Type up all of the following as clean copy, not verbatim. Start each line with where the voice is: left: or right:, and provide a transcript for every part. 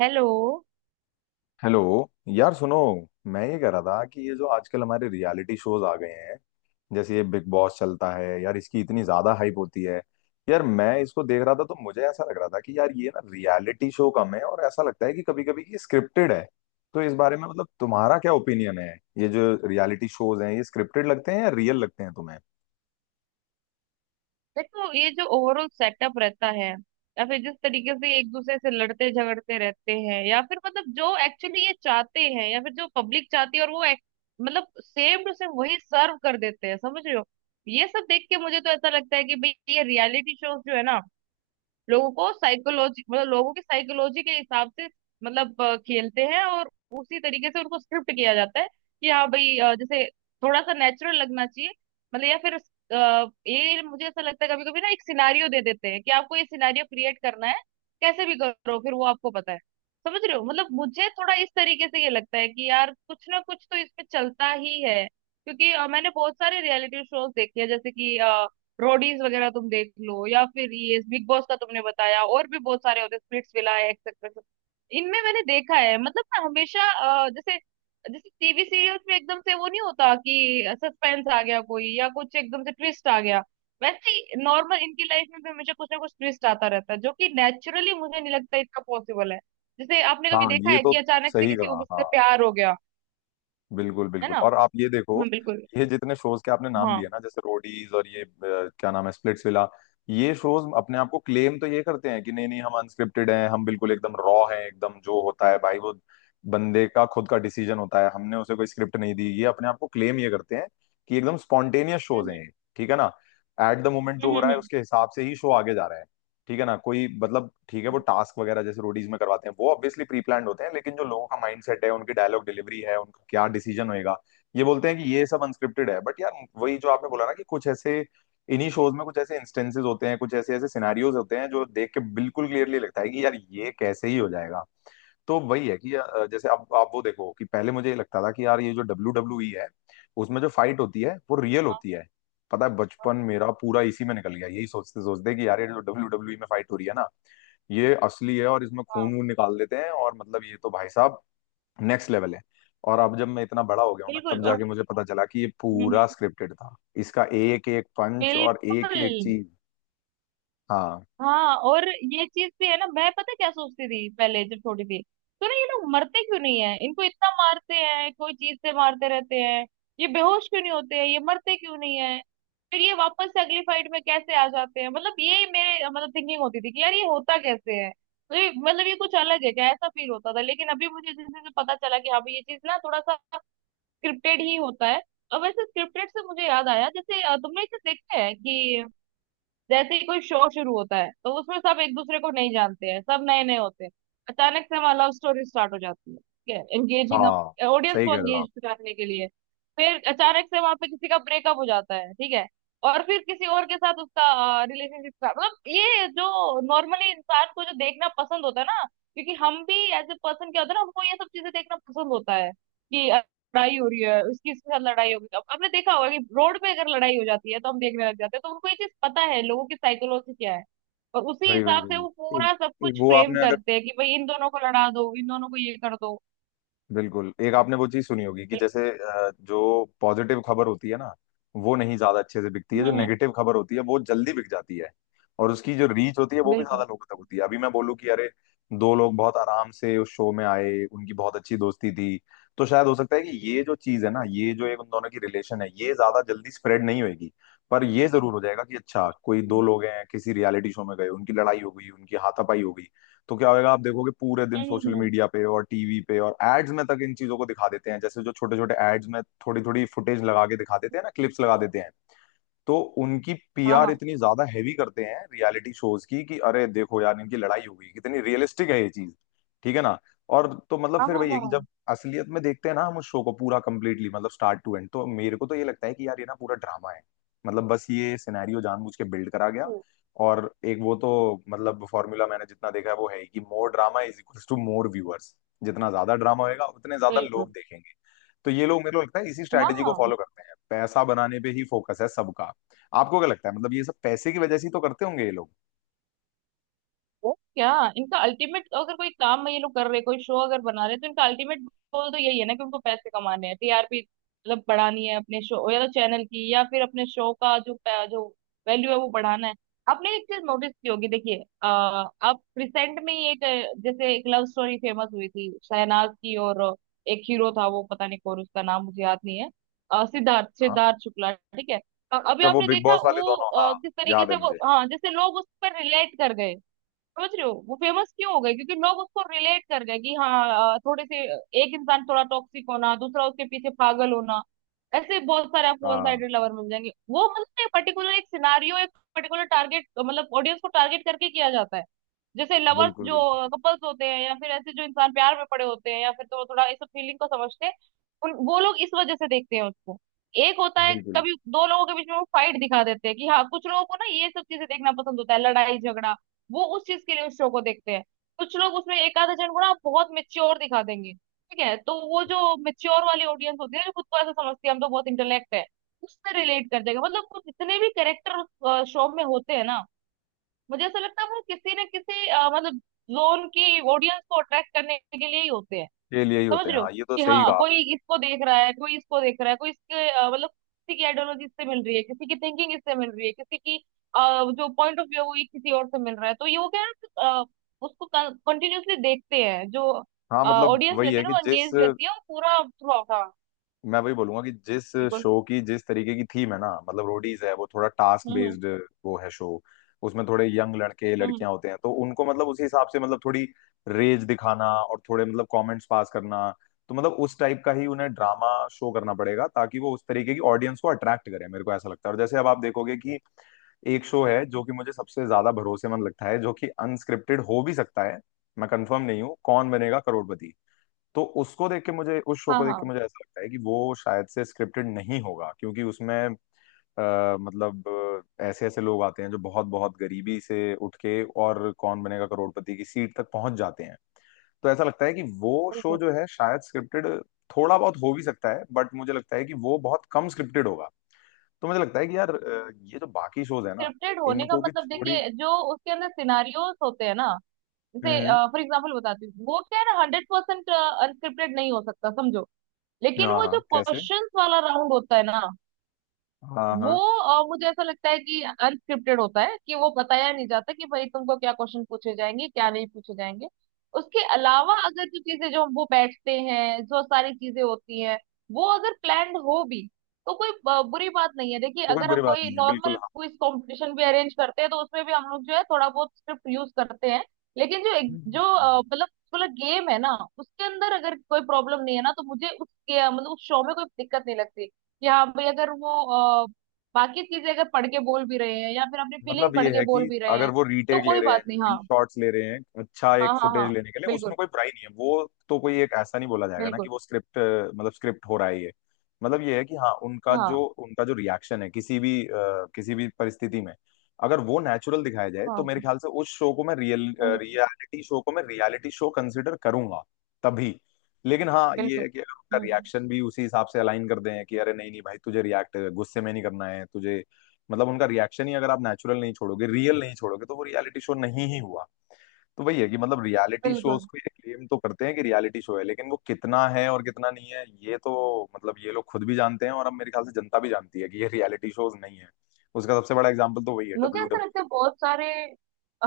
right: Hello.
left: Hello. यार सुनो, मैं ये कह रहा था कि ये जो आजकल हमारे रियलिटी शोज आ गए हैं, जैसे ये बिग बॉस चलता है यार, इसकी इतनी ज्यादा हाइप होती है। यार मैं इसको देख रहा था तो मुझे ऐसा लग रहा था कि यार ये ना रियलिटी शो कम है और ऐसा लगता है कि कभी कभी ये स्क्रिप्टेड है। तो इस बारे में मतलब तुम्हारा क्या ओपिनियन है? ये जो रियलिटी शोज हैं, ये स्क्रिप्टेड लगते हैं या रियल लगते हैं तुम्हें?
right: देखो, ये जो ओवरऑल सेटअप रहता है, या फिर जिस तरीके से एक दूसरे से लड़ते झगड़ते रहते हैं, या फिर मतलब जो एक्चुअली ये चाहते हैं या फिर जो पब्लिक चाहती है, और वो मतलब सेम टू सेम वही सर्व कर देते हैं, समझ रहे हो। ये सब देख के मुझे तो ऐसा लगता है कि भाई ये रियलिटी शोज जो है ना, लोगों को साइकोलॉजी मतलब लोगों की साइकोलॉजी के हिसाब से मतलब खेलते हैं, और उसी तरीके से उनको स्क्रिप्ट किया जाता है कि हाँ भाई, जैसे थोड़ा सा नेचुरल लगना चाहिए। मतलब या फिर ये मुझे ऐसा लगता है, कभी कभी ना एक सिनारियो दे देते हैं कि आपको ये सिनारियो क्रिएट करना है, कैसे भी करो, फिर वो आपको पता है। समझ रहे हो, मतलब मुझे थोड़ा इस तरीके से ये लगता है कि यार कुछ ना कुछ तो इसमें चलता ही है, क्योंकि मैंने बहुत सारे रियलिटी शोज देखे हैं, जैसे कि रोडीज वगैरह तुम देख लो, या फिर ये बिग बॉस का तुमने बताया, और भी बहुत सारे होते हैं, स्प्लिट्स विला है एक्सेट्रा। इनमें मैंने देखा है, मतलब ना हमेशा जैसे जैसे टीवी सीरियल्स में एकदम से वो नहीं होता कि सस्पेंस आ गया कोई या कुछ एकदम से ट्विस्ट आ गया, वैसे ही नॉर्मल इनकी लाइफ में भी हमेशा कुछ ना कुछ ट्विस्ट आता रहता है, जो कि नेचुरली मुझे नहीं लगता इतना पॉसिबल है। जैसे आपने कभी
left: हाँ,
right: देखा
left: ये
right: है
left: तो
right: कि अचानक से
left: सही
right: किसी को
left: कहा,
right: किसी से
left: हाँ।
right: प्यार हो गया।
left: बिल्कुल
right: है
left: बिल्कुल।
right: ना।
left: और आप ये देखो,
right: हाँ बिल्कुल।
left: ये जितने शोज के आपने नाम
right: हाँ।
left: लिए ना, जैसे रोडीज और ये क्या नाम है, स्प्लिट्स विला। ये शोज अपने आप को क्लेम तो ये करते हैं कि नहीं नहीं, हम अनस्क्रिप्टेड हैं, हम बिल्कुल एकदम रॉ हैं, एकदम जो होता है भाई वो बंदे का खुद का डिसीजन होता है, हमने उसे कोई स्क्रिप्ट नहीं दी। ये अपने आप को क्लेम ये करते हैं कि एकदम स्पॉन्टेनियस शोज
right: हम्म
left: हैं ये, ठीक है ना। एट द मोमेंट जो
right: हम्म
left: हो
right: हम्म
left: रहा है
right: हम्म,
left: उसके हिसाब से ही शो आगे जा रहा है, ठीक है ना। कोई मतलब, ठीक है वो
right: हम्म।
left: टास्क वगैरह जैसे रोडीज में करवाते हैं वो ऑब्वियसली प्री प्लान्ड होते हैं, लेकिन जो लोगों का माइंड सेट है, उनकी डायलॉग डिलीवरी है, उनका क्या डिसीजन होएगा, ये बोलते हैं कि ये सब अनस्क्रिप्टेड है। बट यार वही जो आपने बोला ना, कि कुछ ऐसे इन्हीं शोज में कुछ ऐसे इंस्टेंसेस होते हैं, कुछ ऐसे ऐसे सिनेरियोज होते हैं जो देख के बिल्कुल क्लियरली लगता है कि यार ये कैसे ही हो जाएगा। तो वही है कि जैसे अब आप वो देखो, कि पहले मुझे ये लगता था कि यार ये जो डब्ल्यू डब्ल्यू ई है, उसमें जो फाइट होती है वो रियल
right: हाँ
left: होती है। पता है,
right: हाँ
left: बचपन मेरा पूरा इसी में निकल गया यही सोचते सोचते कि यार ये जो डब्ल्यू डब्ल्यू ई में फाइट हो रही है ना, ये असली है और इसमें
right: हाँ,
left: खून वून निकाल देते हैं, और मतलब ये तो भाई साहब नेक्स्ट लेवल है। और अब जब मैं इतना बड़ा हो गया हूं ना,
right: बिल्कुल।
left: तब
right: और
left: जाके मुझे पता चला कि ये
right: हम्म।
left: पूरा स्क्रिप्टेड था, इसका एक एक पंच और एक
right: बिल्कुल।
left: एक चीज। हाँ।
right: हाँ और ये चीज भी है ना, मैं पता क्या सोचती थी पहले, जब छोटी थी तो ना, ये लोग मरते क्यों नहीं है, इनको इतना मारते हैं कोई चीज से मारते रहते हैं, ये बेहोश क्यों नहीं होते हैं, ये मरते क्यों नहीं है, फिर ये वापस से अगली फाइट में कैसे आ जाते हैं। मतलब ये मेरे मतलब थिंकिंग होती थी कि यार ये होता कैसे है, तो ये मतलब ये कुछ अलग है क्या, ऐसा फील होता था। लेकिन अभी मुझे जैसे जैसे पता चला कि हाँ भाई, ये चीज ना थोड़ा सा स्क्रिप्टेड ही होता है। और वैसे स्क्रिप्टेड से मुझे याद आया, जैसे तुमने इसे देखा है कि जैसे ही कोई शो शुरू होता है तो उसमें सब एक दूसरे को नहीं जानते हैं, सब नए नए होते हैं। अचानक से वहां लव स्टोरी स्टार्ट हो जाती है, ठीक है, एंगेजिंग
left: हाँ,
right: अप, ऑडियंस
left: सही
right: को
left: कह रहे हो आप।
right: एंगेज करने के लिए। फिर अचानक से वहां पे किसी का ब्रेकअप हो जाता है, ठीक है, और फिर किसी और के साथ उसका रिलेशनशिप का मतलब ये जो नॉर्मली इंसान को जो देखना पसंद होता है ना, क्योंकि हम भी एज ए पर्सन क्या होता है ना, हमको ये सब चीजें देखना पसंद होता है कि लड़ाई हो रही है, उसकी इसके साथ लड़ाई हो गई। तो अब आपने देखा होगा कि रोड पे अगर लड़ाई हो जाती है तो हम देखने लग जाते हैं, तो उनको ये चीज पता है लोगों की साइकोलॉजी क्या है, और उसी
left: वही वही
right: हिसाब से
left: वही,
right: वो
left: एक-
right: पूरा सब
left: एक
right: कुछ
left: वो
right: फ्रेम
left: आपने अगर,
right: करते हैं कि भाई इन दोनों को लड़ा दो, इन दोनों को ये कर दो।
left: बिल्कुल, एक आपने वो चीज सुनी होगी कि
right: बिल्कुल।
left: जैसे जो पॉजिटिव खबर होती है ना, वो नहीं ज्यादा अच्छे से बिकती है,
right: हम्म
left: जो
right: हम्म,
left: नेगेटिव खबर होती है वो जल्दी बिक जाती है। और उसकी जो रीच होती है वो भी ज्यादा
right: बिल्कुल।
left: लोगों तक होती है। अभी मैं बोलूँ कि अरे, दो लोग बहुत आराम से उस शो में आए, उनकी बहुत अच्छी दोस्ती थी, तो शायद हो सकता है कि ये जो चीज है ना, ये जो एक उन दोनों की रिलेशन है, ये ज्यादा जल्दी स्प्रेड नहीं होगी। पर ये जरूर हो जाएगा कि अच्छा कोई दो
right: हम्म
left: लोग हैं, किसी रियलिटी शो में गए, उनकी लड़ाई हो गई, उनकी हाथापाई हो गई, तो क्या होगा, आप देखोगे पूरे दिन
right: हम्म हम्म,
left: सोशल
right: हम्म।
left: मीडिया पे और टीवी पे और एड्स में तक इन चीजों को दिखा देते हैं, जैसे जो छोटे छोटे एड्स में थोड़ी थोड़ी फुटेज लगा के दिखा देते हैं ना, क्लिप्स लगा देते हैं। तो उनकी
right: हाँ
left: पीआर
right: हाँ
left: इतनी ज्यादा हैवी करते हैं रियलिटी शोज की, कि अरे देखो यार इनकी लड़ाई हो गई, कितनी रियलिस्टिक है ये चीज, ठीक है ना। और तो मतलब
right: हाँ
left: फिर
right: हाँ
left: वही है
right: हाँ
left: कि
right: हाँ,
left: जब असलियत में देखते हैं ना हम उस शो को पूरा कंप्लीटली मतलब स्टार्ट टू एंड, तो मेरे को तो ये लगता है कि यार ये ना पूरा ड्रामा है। मतलब बस ये सिनेरियो जानबूझ के बिल्ड करा गया। और एक वो तो मतलब फॉर्मूला मैंने जितना देखा है, वो है ही कि more drama is equals to more viewers. जितना ज्यादा ड्रामा होएगा उतने ज्यादा लोग
right: बिल्कुल।
left: देखेंगे, तो ये लोग मेरे को लगता है इसी
right: हाँ
left: स्ट्रैटेजी को
right: हाँ।
left: फॉलो करते हैं। पैसा बनाने पे ही फोकस है सबका। आपको क्या लगता है, मतलब ये सब पैसे की वजह से ही तो करते होंगे ये लोग?
right: वो क्या, इनका अल्टीमेट अगर कोई काम में ये लोग कर रहे, कोई शो अगर बना रहे, तो इनका अल्टीमेट गोल तो यही है ना कि उनको पैसे कमाने हैं, टीआरपी मतलब बढ़ानी है अपने शो या तो चैनल की, या फिर अपने शो का जो जो वैल्यू है वो बढ़ाना है। आपने एक चीज नोटिस की होगी, देखिए, अ, अब रिसेंट में ही एक जैसे एक लव स्टोरी फेमस हुई थी शहनाज की, और एक हीरो था, वो पता नहीं कौन, उसका नाम मुझे याद नहीं है। सिद्धार्थ
left: हाँ।
right: सिद्धार्थ शुक्ला, ठीक है। अभी
left: अच्छा, वो
right: आपने
left: बिग
right: देखा
left: बॉस वाले
right: वो,
left: दोनों, हाँ
right: किस तरीके
left: याद है
right: से वो,
left: मुझे।
right: हाँ जैसे लोग उस पर रिलेट कर गए। समझ रहे हो, वो फेमस क्यों हो गई, क्योंकि लोग उसको रिलेट कर गए कि हाँ, थोड़े से एक इंसान थोड़ा टॉक्सिक होना, दूसरा उसके पीछे पागल होना। ऐसे बहुत सारे आपको वन
left: हाँ।
right: साइडेड लवर मिल जाएंगे, वो मतलब एक पर्टिकुलर, एक सिनारियो, एक पर्टिकुलर टारगेट मतलब ऑडियंस को टारगेट करके किया जाता है, जैसे लवर्स
left: बिल्कुल
right: जो
left: बिल्कुल।
right: कपल्स होते हैं, या फिर ऐसे जो इंसान प्यार में पड़े होते हैं, या फिर तो थोड़ा इस फीलिंग को समझते हैं, उन, वो लोग इस वजह से देखते हैं उसको। एक होता है
left: बिल्कुल,
right: कभी दो लोगों के बीच में वो फाइट दिखा देते हैं कि हाँ, कुछ लोगों को ना ये सब चीजें देखना पसंद होता है, लड़ाई झगड़ा, वो उस चीज के लिए उस शो को देखते हैं। कुछ लोग उसमें एक आधे जन को ना बहुत मेच्योर दिखा देंगे, ठीक है, तो वो जो मेच्योर वाली ऑडियंस होती है ना, जो खुद को ऐसा समझती है हम तो बहुत इंटेलेक्ट है, उससे रिलेट कर जाएगा। मतलब कुछ जितने भी कैरेक्टर उस शो में होते हैं ना, मुझे ऐसा लगता है वो किसी न किसी मतलब जोन की ऑडियंस को अट्रैक्ट करने के लिए ही होते हैं।
left: ये लिए ही
right: समझ
left: होते हैं,
right: रहे हो,
left: हाँ ये तो
right: कि
left: सही
right: हाँ,
left: कहा आपने।
right: कोई इसको देख रहा है, कोई इसको देख रहा है, कोई इसके मतलब किसी की आइडियोलॉजी इससे मिल रही है, किसी की थिंकिंग इससे मिल रही है, किसी की अ, जो पॉइंट ऑफ व्यू है वो ये किसी और से मिल रहा है, तो ये वो क्या है ना, उसको कंटिन्यूअसली देखते हैं। जो
left: हाँ मतलब
right: ऑडियंस
left: वही
right: रहती है
left: है
right: ना,
left: कि
right: वो
left: जिस
right: एंगेज रहती है, और पूरा थ्रू आउट। हाँ
left: मैं वही बोलूंगा कि जिस
right: बिल्कुल।
left: शो की जिस तरीके की थीम है ना, मतलब रोडीज है वो थोड़ा टास्क
right: हम्म।
left: बेस्ड, वो है शो, उसमें थोड़े यंग लड़के
right: हम्म।
left: लड़कियां होते हैं, तो उनको मतलब उसी हिसाब से मतलब थोड़ी रेज दिखाना और थोड़े मतलब कमेंट्स पास करना, तो मतलब उस टाइप का ही उन्हें ड्रामा शो करना पड़ेगा ताकि वो उस तरीके की ऑडियंस को अट्रैक्ट करे, मेरे को ऐसा लगता है। और जैसे अब आप देखोगे कि एक शो है जो कि मुझे सबसे ज्यादा भरोसेमंद लगता है, जो कि अनस्क्रिप्टेड हो भी सकता है, मैं कंफर्म नहीं हूँ, कौन बनेगा करोड़पति। तो उसको देख के मुझे, उस शो
right: हाँ
left: को देख
right: हाँ।
left: के मुझे ऐसा लगता है कि वो शायद से स्क्रिप्टेड नहीं होगा, क्योंकि उसमें मतलब ऐसे ऐसे लोग आते हैं जो बहुत बहुत गरीबी से उठ के और कौन बनेगा करोड़पति की सीट तक पहुंच जाते हैं। तो ऐसा लगता है कि वो शो
right: बिल्कुल।
left: जो है शायद स्क्रिप्टेड थोड़ा बहुत हो भी सकता है, बट मुझे लगता है कि वो बहुत कम स्क्रिप्टेड होगा। तो मुझे लगता है कि यार ये जो बाकी शोज है ना,
right: स्क्रिप्टेड होने का
left: इनको भी
right: मतलब,
left: थोड़ी
right: देखिए, जो उसके अंदर सिनारियोस होते हैं ना,
left: हम्म
right: जैसे
left: हम्म,
right: फॉर एग्जाम्पल बताती हूँ, वो क्या है ना, हंड्रेड परसेंट अनस्क्रिप्टेड नहीं हो सकता, समझो। लेकिन
left: हाँ
right: वो जो
left: हाँ, कैसे।
right: क्वेश्चंस वाला राउंड होता है ना,
left: हाँ
right: वो
left: हाँ।
right: मुझे ऐसा लगता है कि अनस्क्रिप्टेड होता है कि वो बताया नहीं जाता कि भाई तुमको क्या क्वेश्चन पूछे जाएंगे क्या नहीं पूछे जाएंगे। उसके अलावा अगर जो चीजें जो हम वो बैठते हैं, जो सारी चीजें होती हैं, वो अगर प्लान्ड हो भी, तो कोई बुरी बात नहीं है। देखिए,
left: तो कोई
right: अगर
left: बुरी
right: हम
left: बात
right: कोई
left: नहीं है, बिल्कुल,
right: नॉर्मल
left: हाँ।
right: क्विज कंपटीशन भी अरेंज करते हैं तो उसमें भी हम लोग जो है थोड़ा बहुत स्क्रिप्ट यूज करते हैं। लेकिन जो एक, जो
left: हम्म।
right: मतलब पूरा गेम है ना, उसके अंदर अगर कोई प्रॉब्लम नहीं है ना, तो मुझे उसके मतलब उस शो में कोई दिक्कत नहीं लगती। कि हाँ भाई, अगर वो बाकी चीजें अगर पढ़ के बोल भी रहे हैं या फिर अपनी फीलिंग
left: मतलब
right: पढ़
left: ये
right: के
left: है
right: बोल
left: कि
right: भी रहे
left: अगर
right: हैं
left: वो
right: तो
left: रीटेक ले
right: कोई
left: रहे हैं,
right: बात नहीं। हाँ
left: रीशॉट्स ले रहे हैं, अच्छा
right: हाँ
left: एक
right: हाँ
left: फुटेज
right: हाँ
left: लेने के लिए, उसमें
right: बिल्कुल
left: कोई बुराई नहीं है, वो तो कोई एक ऐसा नहीं बोला जाएगा ना कि
right: बिल्कुल।
left: वो स्क्रिप्ट, मतलब स्क्रिप्ट हो रहा है ये। मतलब ये है कि हाँ, उनका
right: हाँ
left: जो उनका जो रिएक्शन है किसी भी किसी भी परिस्थिति में, अगर वो नेचुरल दिखाया जाए, तो
right: हाँ।
left: मेरे ख्याल से उस शो को मैं रियल,
right: हम्म,
left: रियलिटी शो को मैं रियलिटी शो कंसिडर करूंगा तभी। लेकिन हाँ ये
right: बिल्कुल।
left: है कि अगर उनका
right: हम्म।
left: रिएक्शन भी उसी हिसाब से अलाइन कर दें कि अरे नहीं नहीं भाई, तुझे रिएक्ट गुस्से में नहीं करना है तुझे, मतलब उनका रिएक्शन ही अगर आप नेचुरल नहीं छोड़ोगे, रियल नहीं छोड़ोगे, तो वो रियलिटी शो नहीं ही हुआ। तो वही है कि मतलब रियलिटी शोज
right: बिल्कुल।
left: को ये क्लेम तो करते हैं कि रियलिटी शो है, लेकिन वो कितना है और कितना नहीं है ये तो मतलब ये लोग खुद भी जानते हैं, और अब मेरे ख्याल से जनता भी जानती है कि ये रियलिटी शोज नहीं है। उसका सबसे बड़ा एग्जाम्पल तो वही है
right: मुझे
left: डब्ल्यू
right: ऐसा लगता
left: डब्ल्यू।
right: है बहुत सारे,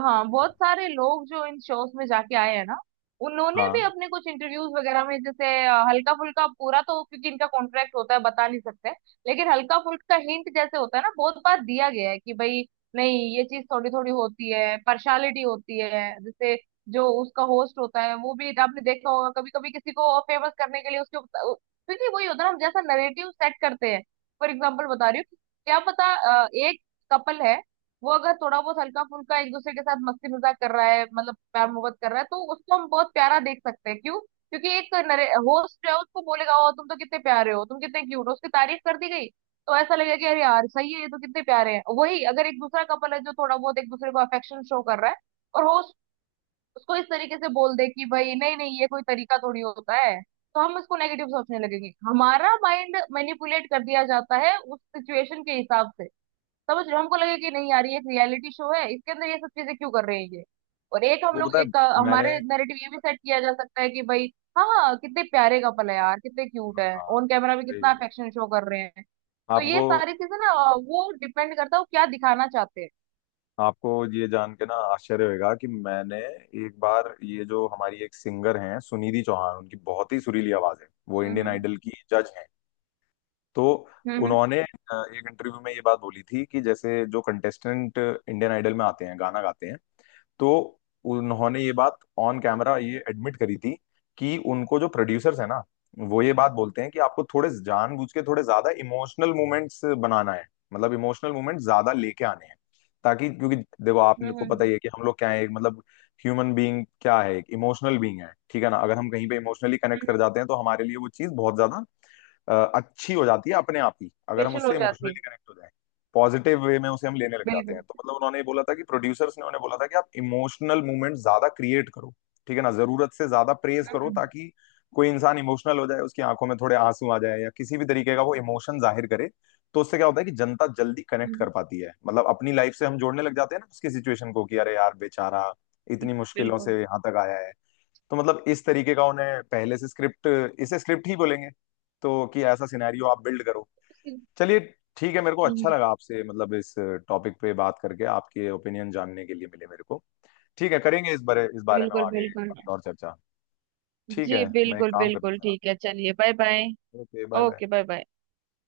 right: हाँ बहुत सारे लोग जो इन शोज में जाके आए हैं ना, उन्होंने
left: हाँ।
right: भी अपने कुछ इंटरव्यूज वगैरह में जैसे हल्का फुल्का, पूरा तो क्योंकि इनका कॉन्ट्रैक्ट होता है बता नहीं सकते, लेकिन हल्का फुल्का हिंट जैसे होता है ना, बहुत बार दिया गया है कि भाई नहीं, ये चीज थोड़ी थोड़ी होती है, पर्सनालिटी होती है। जैसे जो उसका होस्ट होता है, वो भी आपने देखा होगा कभी कभी किसी को फेमस करने के लिए उसके ऊपर, क्योंकि वही होता है ना, हम जैसा नरेटिव सेट करते हैं। फॉर एग्जाम्पल बता रही हूँ, क्या पता, एक कपल है, वो अगर थोड़ा बहुत हल्का फुल्का एक दूसरे के साथ मस्ती मजाक कर रहा है, मतलब प्यार मोहब्बत कर रहा है, तो उसको हम बहुत प्यारा देख सकते हैं, क्यों, क्योंकि एक होस्ट है, उसको बोलेगा ओ तुम तो कितने प्यारे हो, तुम कितने क्यूट हो, उसकी तारीफ कर दी गई, तो ऐसा लगेगा कि अरे यार सही है ये तो, कितने प्यारे हैं। वही अगर एक दूसरा कपल है जो थोड़ा बहुत एक दूसरे को अफेक्शन शो कर रहा है, और होस्ट उसको इस तरीके से बोल दे कि भाई नहीं नहीं ये कोई तरीका थोड़ी होता है, तो हम उसको नेगेटिव सोचने लगेंगे, हमारा माइंड मैनिपुलेट कर दिया जाता है उस सिचुएशन के हिसाब से। समझ रहे हो, हमको लगे कि नहीं यार, ये एक रियलिटी शो है, इसके अंदर ये सब चीजें क्यों कर रहे हैं ये। और एक हम
left: वो
right: लोग
left: पता है,
right: एक
left: मैंने,
right: हमारे नैरेटिव ये भी सेट किया जा सकता है कि भाई हाँ हाँ कितने प्यारे कपल है यार, कितने क्यूट है,
left: हाँ
right: ऑन कैमरा भी
left: सही कह
right: कितना
left: रहे हो।
right: अफेक्शन शो कर रहे हैं। तो
left: आपको,
right: ये सारी चीजें ना वो डिपेंड करता है वो क्या दिखाना चाहते हैं।
left: आपको ये जान के ना आश्चर्य होगा कि मैंने एक बार, ये जो हमारी एक सिंगर हैं सुनिधि चौहान, उनकी बहुत ही सुरीली आवाज है, वो इंडियन
right: हम्म
left: आइडल की जज हैं। तो
right: हम्म
left: उन्होंने एक इंटरव्यू में ये बात बोली थी कि जैसे जो कंटेस्टेंट इंडियन आइडल में आते हैं गाना गाते हैं, तो उन्होंने ये बात ऑन कैमरा ये एडमिट करी थी कि उनको जो प्रोड्यूसर्स है ना, वो ये बात बोलते हैं कि आपको थोड़े जानबूझ के थोड़े ज्यादा इमोशनल मोमेंट्स बनाना है, मतलब इमोशनल मोमेंट्स ज्यादा लेके आने हैं, ताकि क्योंकि देखो आपने
right: हम्म
left: को पता
right: हम्म
left: ही है कि हम लोग क्या है, एक मतलब ह्यूमन बीइंग क्या है, एक इमोशनल बीइंग है, ठीक है ना। अगर हम कहीं पे इमोशनली कनेक्ट कर
right: हम्म
left: जाते हैं तो हमारे लिए वो चीज बहुत ज्यादा अच्छी हो जाती है अपने आप ही, अगर हम
right: स्पेशल हो
left: उससे
right: जाती है।
left: इमोशनली कनेक्ट हो जाए पॉजिटिव वे में, उसे हम लेने लग जाते हैं।
right: बिल्कुल।
left: तो मतलब उन्होंने ये बोला था कि प्रोड्यूसर्स ने उन्हें बोला था कि आप इमोशनल मूवमेंट ज्यादा क्रिएट करो, ठीक है ना, जरूरत से ज्यादा प्रेज करो,
right: हम्म
left: ताकि कोई इंसान इमोशनल हो जाए, उसकी आंखों में थोड़े आंसू आ जाए, या किसी भी तरीके का वो इमोशन जाहिर करे। तो उससे क्या होता है कि जनता जल्दी कनेक्ट
right: हम्म,
left: कर पाती है, मतलब अपनी लाइफ से हम जोड़ने लग जाते हैं ना उसकी सिचुएशन को, कि अरे यार बेचारा इतनी मुश्किलों
right: बिल्कुल।
left: से यहाँ तक आया है। तो मतलब इस तरीके का उन्हें पहले से स्क्रिप्ट, इसे स्क्रिप्ट ही बोलेंगे, तो कि ऐसा सिनेरियो आप बिल्ड करो। चलिए, ठीक है, मेरे को अच्छा
right: हम्म,
left: लगा आपसे मतलब इस टॉपिक पे बात करके, आपके ओपिनियन जानने के लिए मिले मेरे को। ठीक है, करेंगे इस बारे, इस बारे में
right: बिल्कुल
left: आगे
right: बिल्कुल।
left: कभी और चर्चा। ठीक
right: जी
left: है, मैं एक
right: बिल्कुल
left: काम करता हूँ
right: बिल्कुल,
left: जरा।
right: ठीक है, चलिए bye bye.
left: Okay, bye bye.
right: Okay bye bye.